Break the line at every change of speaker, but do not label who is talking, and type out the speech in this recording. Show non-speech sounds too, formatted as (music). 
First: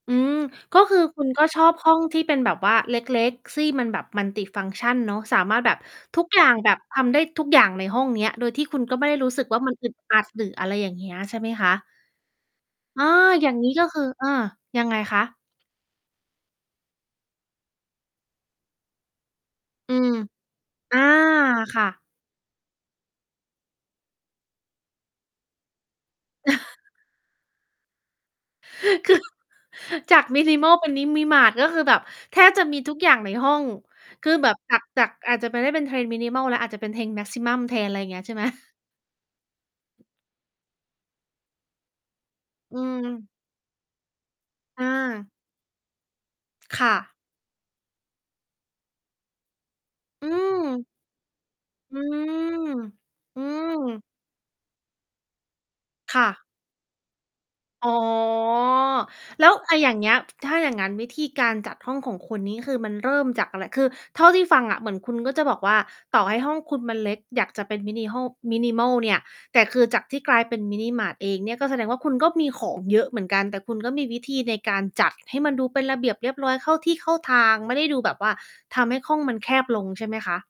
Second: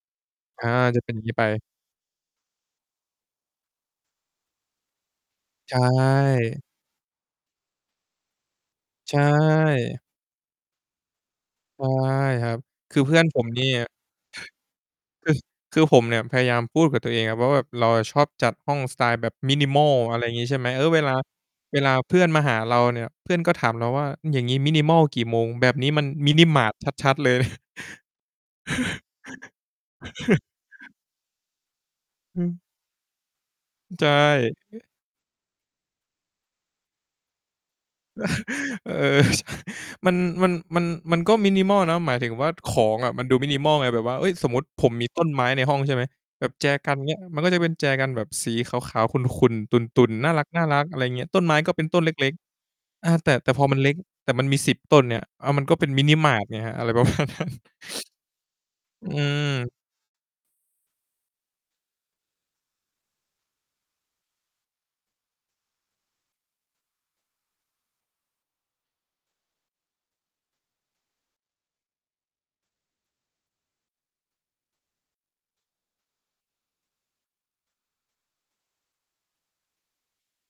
อืม
อา
ก็คื
จะ
อ
เป็น
คุ
ง
ณ
ี้
ก
ไ
็ช
ป
อบห้องที่เป็นแบบว่าเล็ก ๆ ที่ มันแบบ Multifunction เนาะ สามารถแ
ใ
บ
ช
บ
่
ทุกอย่างแบบ ทำได้ทุกอย่างในห้องเนี้ย โดยที่คุณก็ไม่
ใช
ได้รู้สึกว่า มันอึด
่
อัด หรืออะไรอย่างเงี้ย ใช่ไหมคะ?
ใช่ครับ คื
อ
อ
า
เพื่อนผ
อ
ม
ย่าง
นี่
งี้ก็คือ เออ ยังไงคะ?
คือ คือผมเนี่ยพยายามพูดกับตัวเองอะว่า แบบเราอะชอบจัดห้องสไตล์แบบ
อื
minimal
ม
อะไรงี้ใช่ไหม เออ
อ
เว
า
ลา เ
ค
ว
่
ลา
ะ
เพื่อนมาหาเราเนี่ย เพื่อนก็ถามเราว่า "อย่างงี้ minimal กี่โมง? แบบนี้มัน Mini-mart
(chuckles)
ชัด ๆ เลย" (chuckles)
(chuckles) คือ (chuckles) จาก minimal เป็น
(chuckles)
Mini-mart ก็คือแบบแท
อื
บจ
ม
ะมีทุกอย่างในห้อง
ใช
คือแบบจา
่
ก จาก อาจจะไม่ได้เป็นเทรน minimal แล้ว อาจจะเป็นเทรน maximum แทน ไรเงี้ย ใช่ไหม?
(chuckles) เออ (chuckles) มัน มัน มัน มันก็ minimal นะ หมายถึงว่า ข
อื
องอะมั
ม
นดู minimal ไง แบบว่า เฮ้ย สมมุติผ
อ
มมีต้
า
นไม้ในห้องใช่ไหม แบบแจ
ค
ก
่
ัน เง
ะ
ี้ย มันก็จะเป็นแจกันแบบสีขาว ๆ ขุ่น ๆ ตุ่น ๆ
อื
น่ารั
ม
ก ๆ อะไรเงี้ย ต้นไม้ก็เป็น
อ
ต
ื
้นเล็ก
อ
ๆ อา แต่
อื
แต่พอมันเล็ก
ม
แต่มันมี 10 ต้นเนี่ย อ้าว มันก็เป็น
ค่ะ
Mini-mart ไงครับ อะไร ประมาณนั้น
อ๋อ
อื
แล้ว อ
ม
ะ อย่างเงี้ย ถ้าอย่างงั้น วิธีการจัดห้องของคุณนี้คือมันเริ่มจากอะไร? คือเท่าที่ฟังอะเหมือนคุณก็จะบอกว่า ต่อให้ห้องคุณมันเล็ก อยากจะเป็นมินิฮ่อล minimal เนี่ย แต่คือจากที่กลายเป็น Mini-mart เองเนี่ย ก็แสดงว่า คุณก็มีของเยอะเหมือนกัน แต่คุณก็มีวิธีในการจัดให้มันดูเป็นระเบียบเรียบร้อย เข้าที่เข้าทาง ไม่ได้ดูแบบว่าทำให้ห้องมันแคบลง ใช่ไหมคะ?